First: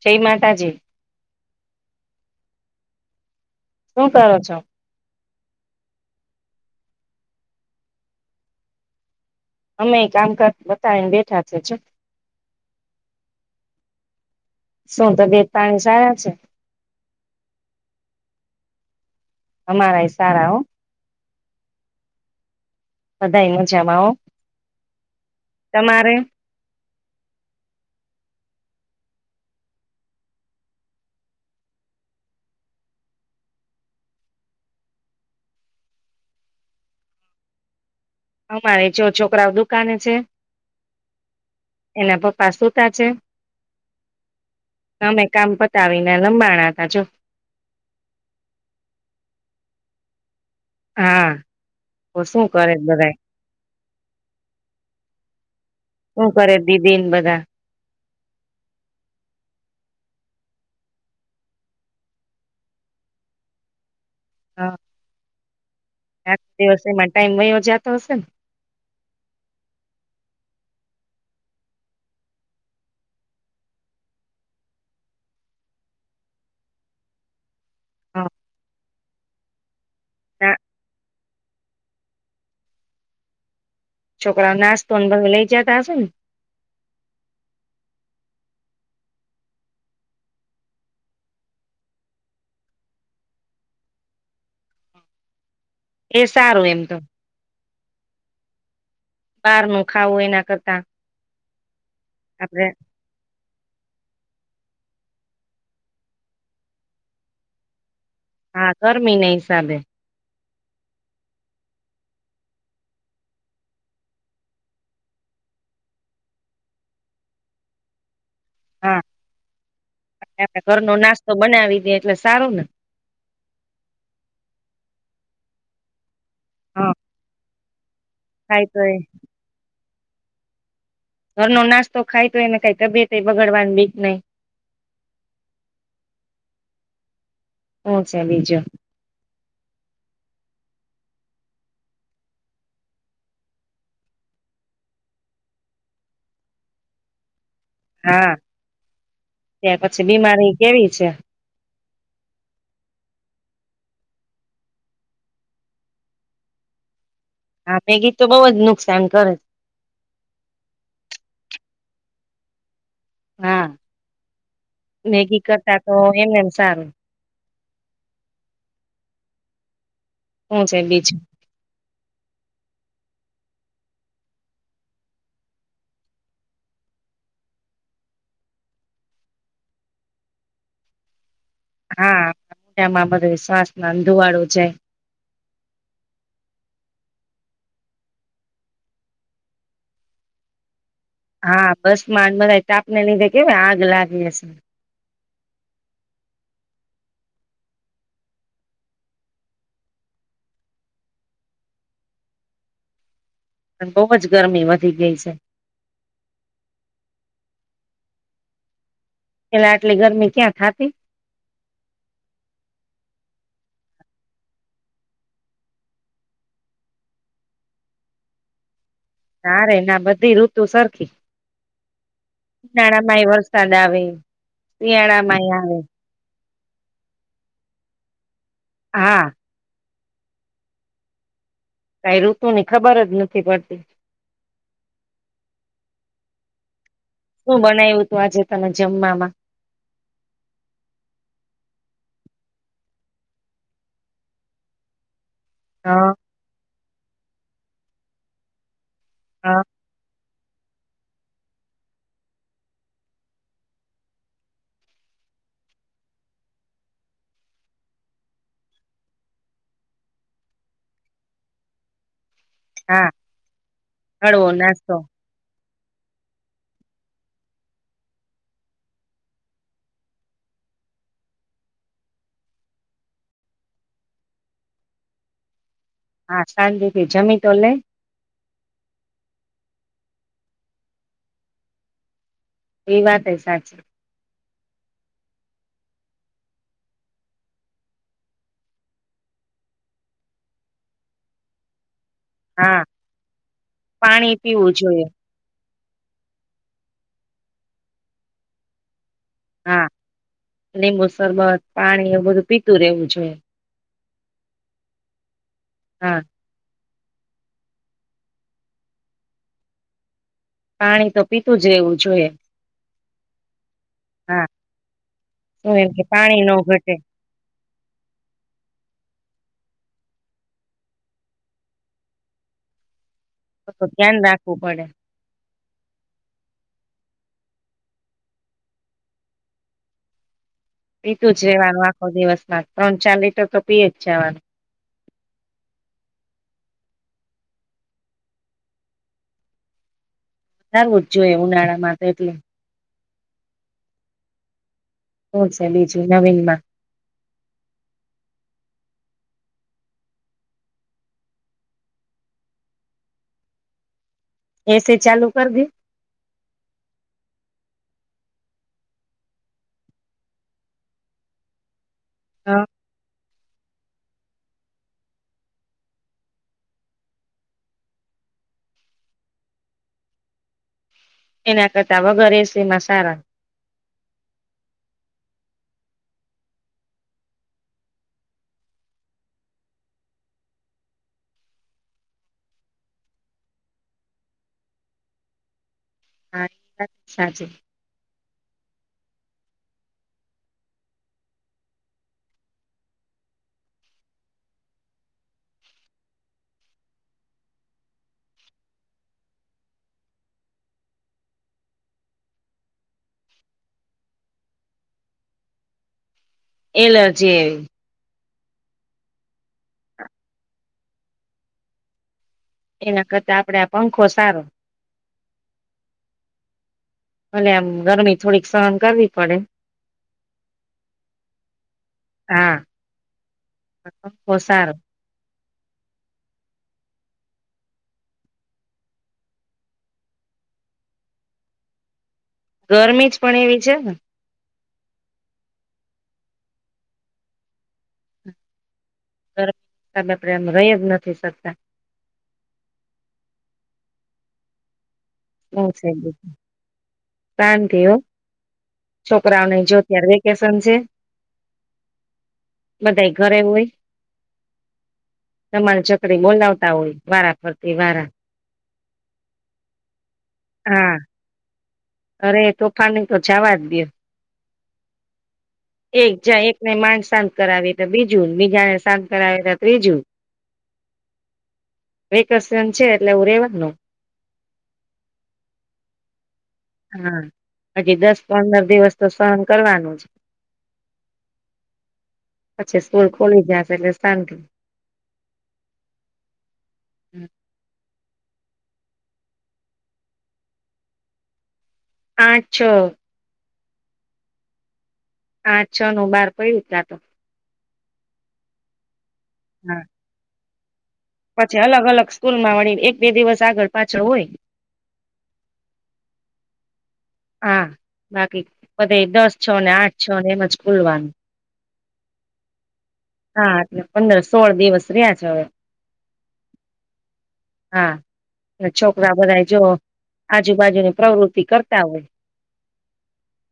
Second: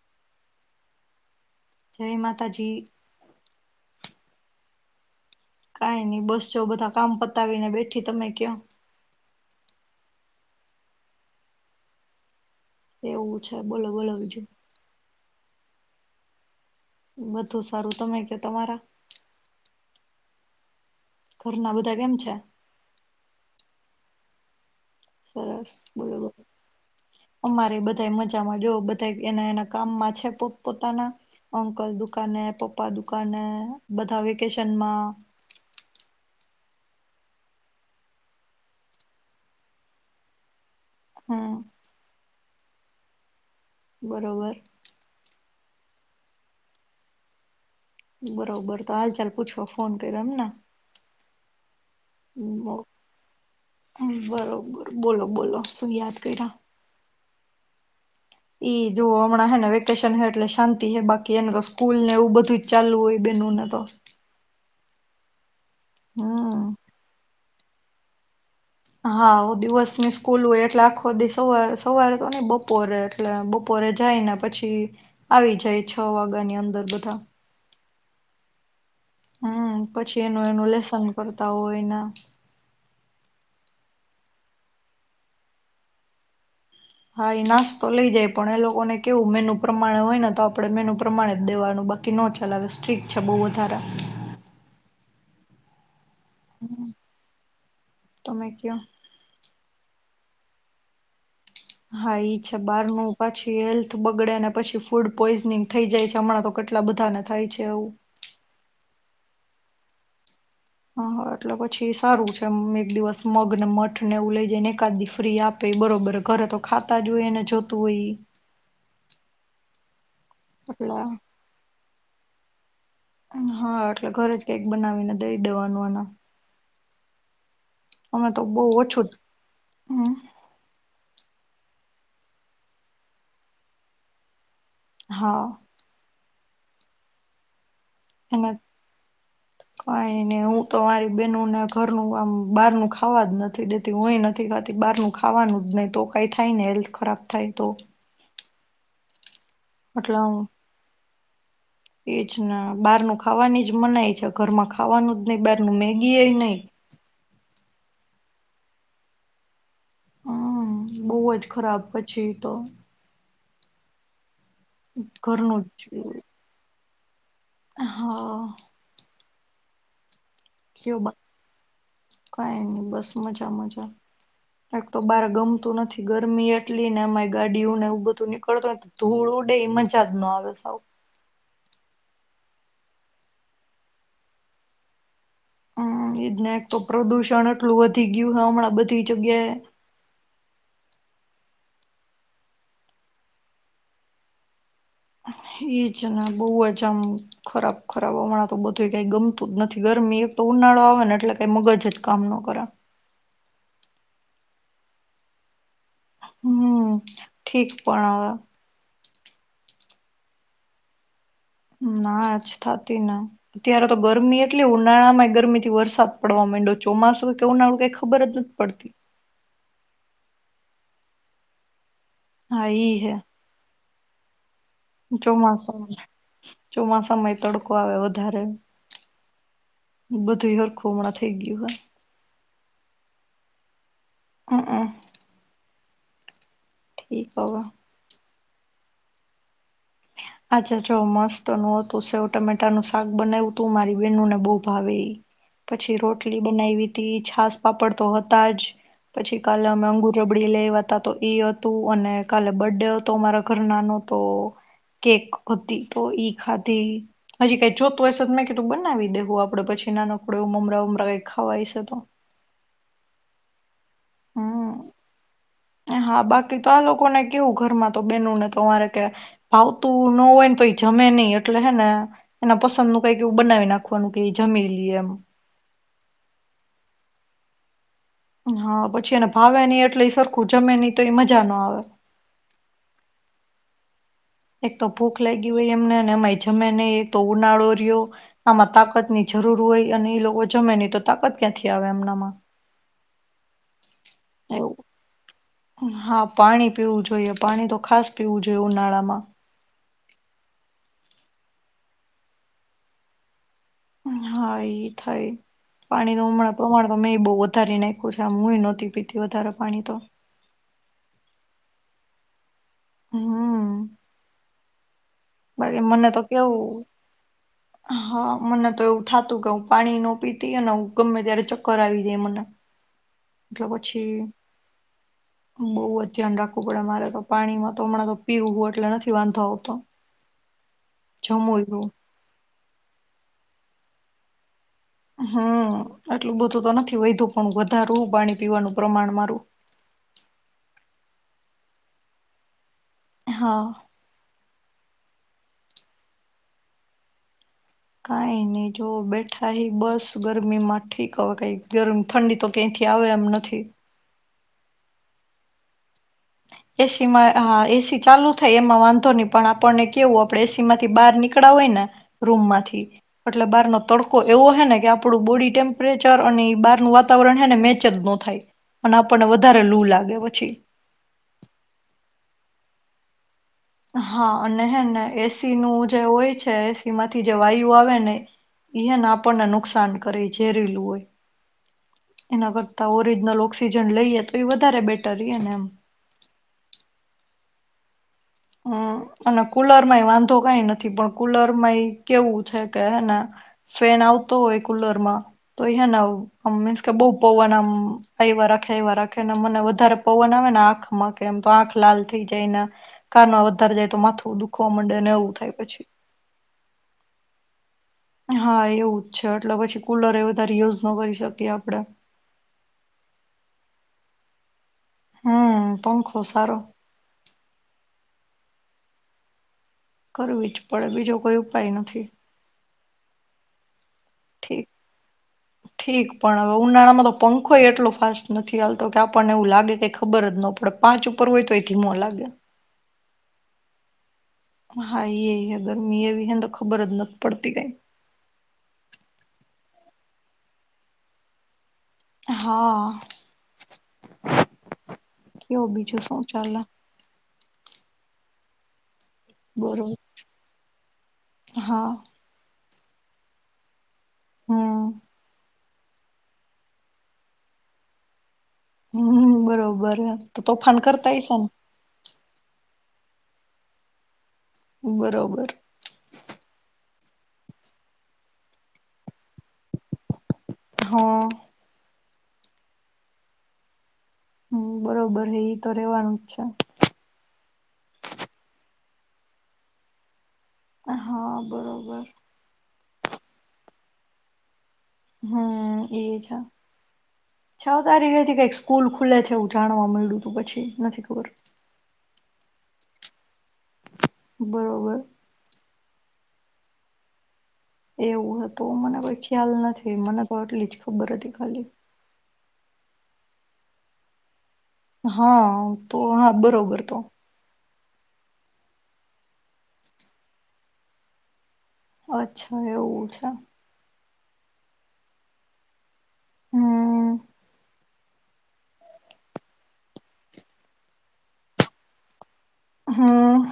જય માતાજી. જય માતાજી. શું કરો છો. કઈ નઈ બસ જો બધા કામ પતાવીને બેઠી તમે ક્યા. અમે કામકાજ બતાવીને બેઠા છે જો. એવું છે બોલો બોલો બીજું. [unintelligible] સાારા છે. બધું સારું તમે કે તમારા. અમારા ઈ સારા હો. ઘરના બધા કેમ છે બધા મજામાં હો સરસ તમારે બરોબર. અમારે બધાય મજામાં જો બધા એના એના કામમાં છે પોત પોતાના અંકલ દુકાને પપ્પા દુકાને બધા વેકેશનમાં અમારે જો છોકરાઓ દુકાને છે. હમ. પ્પા સુતા છે. બરોબર. આવીને લંબાણા તા જો. બરોબર તો હાલ ચાલ પૂછવા ફોન કર્યો એમને. હા. તો શું બ કરે બધા બરોબર બોલો બોલો શુ યાદ શું કરે કર્યા. દીદી ને બધા ઈ જો હમણાં હેને વેકેશન હ એટલે શાંતિ હ બાકી એને તો સ્કૂલ ને એવું બધું જ ચાલુ હોય બેનોને તો. હા. આ હમ દિવસોમાં ટાઈમ વયો જા જાતો હશે ન. હા દિવસની સ્કૂલ હોય એટલે આખો દિવ સવારે સવારે તો નઈ બપોરે એટલે બપોરે જાય ને પછી આવી જાય છ વાગ્યા ની અંદર બધા હા. હમ પછી એનું ના એનું લેસન કરતા હોય એના છોકરાઓ નાસ્તો ને [unintelligible] લઇ જતા હશે ને. હા એ નાસ્તો લઈ જાય પણ એ લોકોને કેવું મેનુ પ્રમાણે હોય ને તો આપડે મેનુ પ્રમાણે જ દેવાનું બાકી ન ચલાવે સ્ટ્રીક છે બહુ વધારે. એ સારું એમ તો તમે કયો બાર ન ખાવું એના કરતા હા ઈ છે આપડે બાર નું પાછી હેલ્થ બગડે ને પછી ફૂડ પોઈઝનિંગ થઈ જાય છે હમણાં તો કેટલા બધાને થાય છે એવું. હા ગરમી ના હિસાબે હા એટલે પછી સારું છે એક દિવસ મગને મઠ ને એવું લઈ જઈ ને એકાદી ફ્રી આપે બરોબર ઘરે તો ખાતા જ હોય એને જોતું હોય ઈ. હા [unintelligible] આપડે ઘરનો એટલે નાસ્તો બનાવી દે. એટલે સારું ને. હા એટલે ઘરે જ કઈક બનાવીને દઈ દેવાનું એન હા. અમે તો બહુ ખાય એ ઓછું જ હમ ઘરનો નાસ્તો ખાય તો એને કઈ તબિયત બગડવાની બીક જ નહી. હા. હું છે એના બીજું કોને તો મારી બહેનોને ઘરનું આમ બહારનું ખાવા જ નથી દેતી હય નથી ખાતી બહારનું ખાવાનું જ નહીં તો કાંઈ થાય ને હેલ્થ ખરાબ થાય તો હા. ત પછી બીમારી કેવી છે. ઈ જ ને બહારનું ખાવાની જ મનાય છે ઘરમાં ખાવાનું જ નહિ બહારનું મેગી એ નહિ. હા મેગી તો બહુ જ નુકસાન કરે છે. હમ બોવ જ ખરાબ પછી તો હા મેગી ઘરનું કરતા જ તો એમ એમ સારું. હા. હું છે કયો બા બીજું? કઈ નઈ બસ મજા મજા એક તો બાર ગમતું નથી ગરમી એટલી ને એમાં ગાડીયુને બધું નીકળતું હોય તો ધૂળ ઉડે મજા જ નો આવે સાવ હા આમાં બધું શ્વાસમાં ને ધુવાળો જાય હમ એજ ને એક તો પ્રદુષણ આટલું વધી ગયું હમણાં બધી જગ્યાએ. હા બસમાં ને બધા તાપને લીધે કેવી આગ લાગે શે. એજ ને બહુ જ આમ ખરાબ ખરાબ હમણાં તો બધું કઈ ગમતું જ નથી ગરમી એક તો ઉનાળો આવે ને એટલે કઈ મગજ જ કામ ન કર અને બહુ જ ગરમી વધી ગઈ છે. હમ ઠીક પણ હવે. પેલા આટલી ગરમી ક્યાં થાતી? ના જ થતી ને અત્યારે તો ગરમી એટલી ઉનાળામાંય ગરમી થી વરસાદ પડવા મયન્ડો ચોમાસું કે ઉનાળું કઈ ખબર જ નથી પડતી. ના રે ના બધી ઋતુ સરખી. હા ઈ હે ઉનાળામાય વરસાદ આવે. હ. શિયાળામાંય આવે. ચોમાસામાંય તડકો આવે વધારે હા. બધુઈ હરખું હમણાં થઈ ગયું હે. કઈ ઋતુ ની ખબર જ નથી પડતી. હ હ. શું બનાવ્યું તું આજે તમે જમવામાં? આજે જો મસ્ત નું હતું સેવ ટમેટાનું શાક બનાયવુંતું મારી બેનુંને બહુ ભાવે ઈ હ પછી રોટલી બનાવી થી છાસ પાપડ તો હતા જ પછી હ કાલ અમે અંગુર રબડી લય આવ્યાતા તો ઈ હતું અને કાલે બર્થડે હતો મારા ઘરના નો તો કેક હતી તો ઈ ખાઘી હજી કઈ જોતું હશે તો મેં કીધું બનાવી દેવું આપડે પછી નાનકહું એવું મમરા મમરા એવુ કઈ ખાવા હશે તો. હા. હળવો હમ્મ નાસ્તો. હા બાકી તો આ લોકોને કેવું ઘરમાં તો બેનને તોરે કે ભાવતું ન હોય ને તો એ જમે નહી એટલે હેને એના પસંદ નું કઈક એવું બનાવી નાખવાનું કે જમી લઈએ એમ. હા શાંતિથી જમી તો લે. હા પછી એને ભાવે ની એટલે એ સરખું જમે ની તો એ મજા ન આવે. એ વાત એ સાચી. એક તો ભૂખ લાગી હોય એમને એમાં જમે નહી એક તો ઉનાળો રહ્યો આમાં તાકત ની જરૂર હોય અને એ લોકો જમે નહી તો તાકાત ક્યાંથી આવે એમનામા. હા પાણી પીવું એવું જોઈએ હા પાણી પીવું જોઈએ પાણી તો ખાસ પીવું જોઈએ ઉનાળામાં હા લીંબુ શરબત, પાણી એવું બધું પીતું રહેેવું જોઈએ હા ઈ થાય પાણી હા નુ હમણાં પ્રમાણ. [unintelligible] મેં એ બહુ વધારી નાખ્યું છે, આ હું નહોતી પીતી વધારે પાણી તો પાણી તો પીતું જ રહેવું જોઈએ હમ્મ હા શું એમ કે મને તો પાણી ન કેવું ઘટે હા, મને તો એવું થાતું કે હું પાણી ન પીતી ને હ ગમે ત્યારે ચક્કર આવી જાય મને એટલે તો પછી ધ્યાન રાખવું પડે બહુ જ ધ્યાન રાખવું પડે મારે તો પાણીમાં તો હમણાં તો પીવું એટલે નથી વાંધો આવતો પિતુ જ જમું એવું રેવાનું આખો દિવસ મા ત્રણ, ચાર, લીટર તો પીય જ જવાનું. હમ્મ આટલું બધું તો નથી વઈધુ પણ વધારું પાણી પીવાનું પ્રમાણ મારું. થાવુંજ જોઈએ ઉનાળામાં તો એટલું હા શું છે બીજું નવીનમા કઈ નઈ જો બેઠા એ બસ ગરમી માં ઠીક હ કઈ ગરમ ઠંડી તો કઈથી આવે એમ નથી એસી ચાલુ કર દે એસી માં હા એસી ચાલુ થાય એમાં વાંધો નહી પણ આપણને કેવું આપડે એસી માંથી બહાર નીકળાવ હોય ને રૂમ માંથી એટલે બહાર નો તડકો એવો હે ને કે આપણું બોડી ટેમ્પરેચર અને બહારનું વાતાવરણ હે ને મેચ જ ન થાય અને આપણને વધારે લુ લાગે પછી એના કરતા વગર એસી માં સારા હા, અને હે ને એસી નું જે હોય છે એસી માંથી જે વાયુ આવે ઈહે ને એને આપણને નુકસાન કરે ઝેરેલું હોય એના કરતા ઓરિજનલ ઓક્સિજન લઈએ તો એ વધારે બેટર રીએ ને એમ [unintelligible] સાચી હમ્મ અને કુલરમાંય વાંધો કઈ નથી પણ કુલરમાં એ કેવું છે કે હે ને ફેન આવતો હોય કુલર માં તો એ હને મીન્સ કે બઉ પવન આમ એવા રાખે એવા રાખે મને વધારે પવન આવે ને આંખમાં કે એમ તો આંખ લાલ થઈ જાય ન કાનમ વધારે જાય તો માથું દુખવા માંડે ને એવું થાય પછી એલે જે હા એવું છે એટલે પછી કુલર એ વધારે યુઝ નો કરી શકીએ આપડે એના કરતા આપડે આ પંખો સારો હમ્મ પંખો સારો ભલે આમ ગરમી થોડીક સહન કરવી પડે કરવી જ પડે બીજો કોઈ ઉપાય નથી હા પંખો સારો ઠીક-ઠીક પણ હવે ઉનાળામાં તો પંખો એટલો ફાસ્ટ નથી હાલતો કે આપણને એવું લાગે કેય ખબર જ ન પડે પાંચ ઉપર હોય તોય ધીમો લાગે. ગરમી જ પણ એવી છે ને. હા ક એય હે ગરમી એવી હે ને તો ખબર જ નથી પડતી કાંઈ. [unintelligible] આપણે આમ રહી જ નથી શકતા. હા. કેવું હું છે બીજું સું ચાલે? શાંતિ હો. છોકરાઓને જો બરોબર અત્યારે વેકેશન છે. હા બધાંય ઘરે હોય હમ્મ. ધમાલ ચકડી બોલાવતા હોય, વારા ફરતી વારા. હમ્મ બરોબર હે. તોફાન હા કરતા હયસે ને? અરે તોફાની તો જાવા જ દયો. બરોબર એક જાય એકને માર શાંત કરાવી તો બીજું, બીજાને શાંત કરાવી તો ત્રીજું. હા. વેકેશન છે એટલે એવું રેવાનું. હમ્મ બરોબર હે ઈ તો રેવાનું જ છે. હા હજી દસ પંદર દિવસ તો સહન કરવાનું જ. હા બરોબર. પછી સ્કૂલ ખુલી જાશે એટલે શાંતિ. હમ્મ એ છે, છ તારીખએથી કાંઈક સ સ્કૂલ ખુલે છે એવું જાણવા મળ્યું તું પછી નથી ખબર. આઠ છ. બરોબર. છનું બહાર પડ્યું આ તો. એવું હતું મને વચ ખ્યાલ હા, નથી મને તો અટલી. ખબર હતી ખાલી. સ્કૂલ માં વળી એક બે દિવસ આગળ પાછળ હોય. હા તો આ બરોબર તો. હા બાકી બધાંય દસ છ ને આઠ છ ને એમ જ ખુલવાનું. અચ્છા એવું છે. હા એટલે પંદર સોળ દિવસ રહ્યા છે હવે. હમ્મ. હા છોકરા બધા જો આજુબાજુની પ્રવૃત્તિ કરતા હોય. હમ.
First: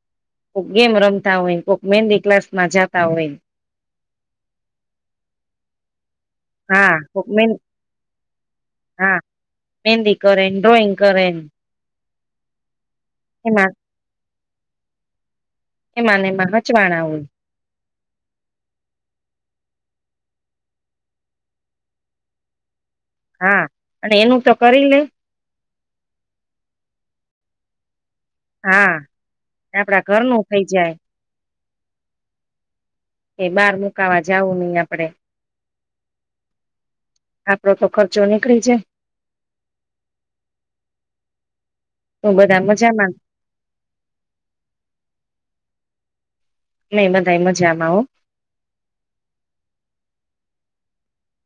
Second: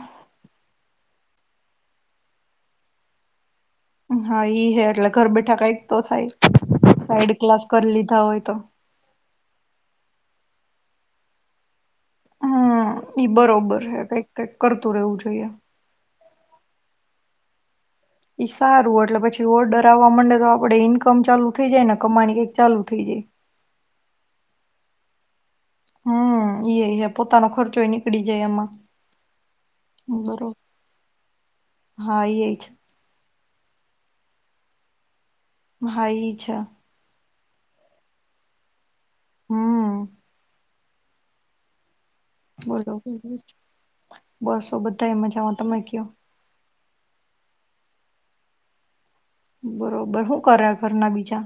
કોક ગેમ રમતા હોય કોક મેંદી ક્લાસમાં જાતા હોય. હા ઈ હ એટલે ઘર બેઠા કઈક તો હા થાય કોક સાઈડ મહેંદી ક્લાસ કરી લીધા હોય તો. હા મેહેંદી કરે ડ્રોઈંગ કરે. હમ એમાં બરોબર હ. કઈક કરતું રહેવું જોઈએ. માનેમાંચવાણાવું. ઈ સારું એટલે પછી ઓર્ડર આવવા માંડે તો આપડે ઈન્કમ ચાલુ થઈ જાયને કમાની કઈક ચાલુ થઈ જાય હા અને એનું તો કરી લે. હમ ઈ પોતાનો ખર્ચો એની હા આપડા ઘરનું બરોબર થઇ જાય. હા એ જ. એ બહાર મુકાવા જવું નહી આપડે. ભાઈ છે. આપડો તો ખર્ચો નીકળી જાય. હમ. તો બધા બોલો મજામાં બોલો. બસ હો બધા એ મજામાં. તમે ક્યો. નહી બધાય મજામાં હો. બરોબર શું કરે ઘરના બીજા?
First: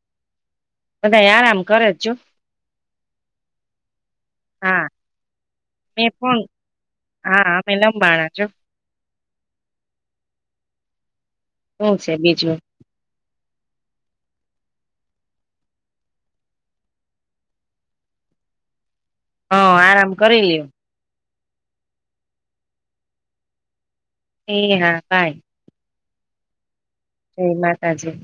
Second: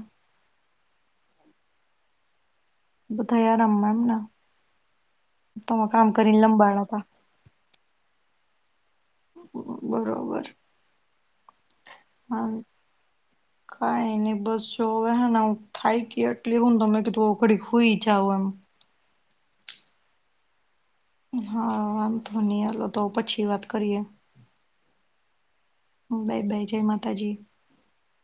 બધાય આરામ કરે સે જો. બધા આરામમાં એમને હા તમે કામ મેં કરીને પણ લંબાણા હતા. હા અમે લંબાણા જો. બરોબર. શું છે હ બીજું કઈ નહી બસ જો હવે હે ને હું થાયકી એટલી હું ને તો મેં કીધું હવે ઘડીક હુઈ જાવ એમ. હ આરામ કરી લ્યો. હા વાંધો નઈ હાલો તો પછી વાત કરીએ. એ હા બાય. બાય બાય જય માતા જય માતાજી.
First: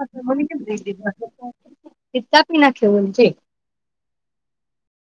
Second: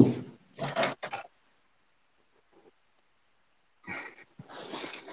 અ તો મને કેમ દય દીધા સે ઈ તો કાપી નાંખે ઓલી. ઠીક. [inaudible]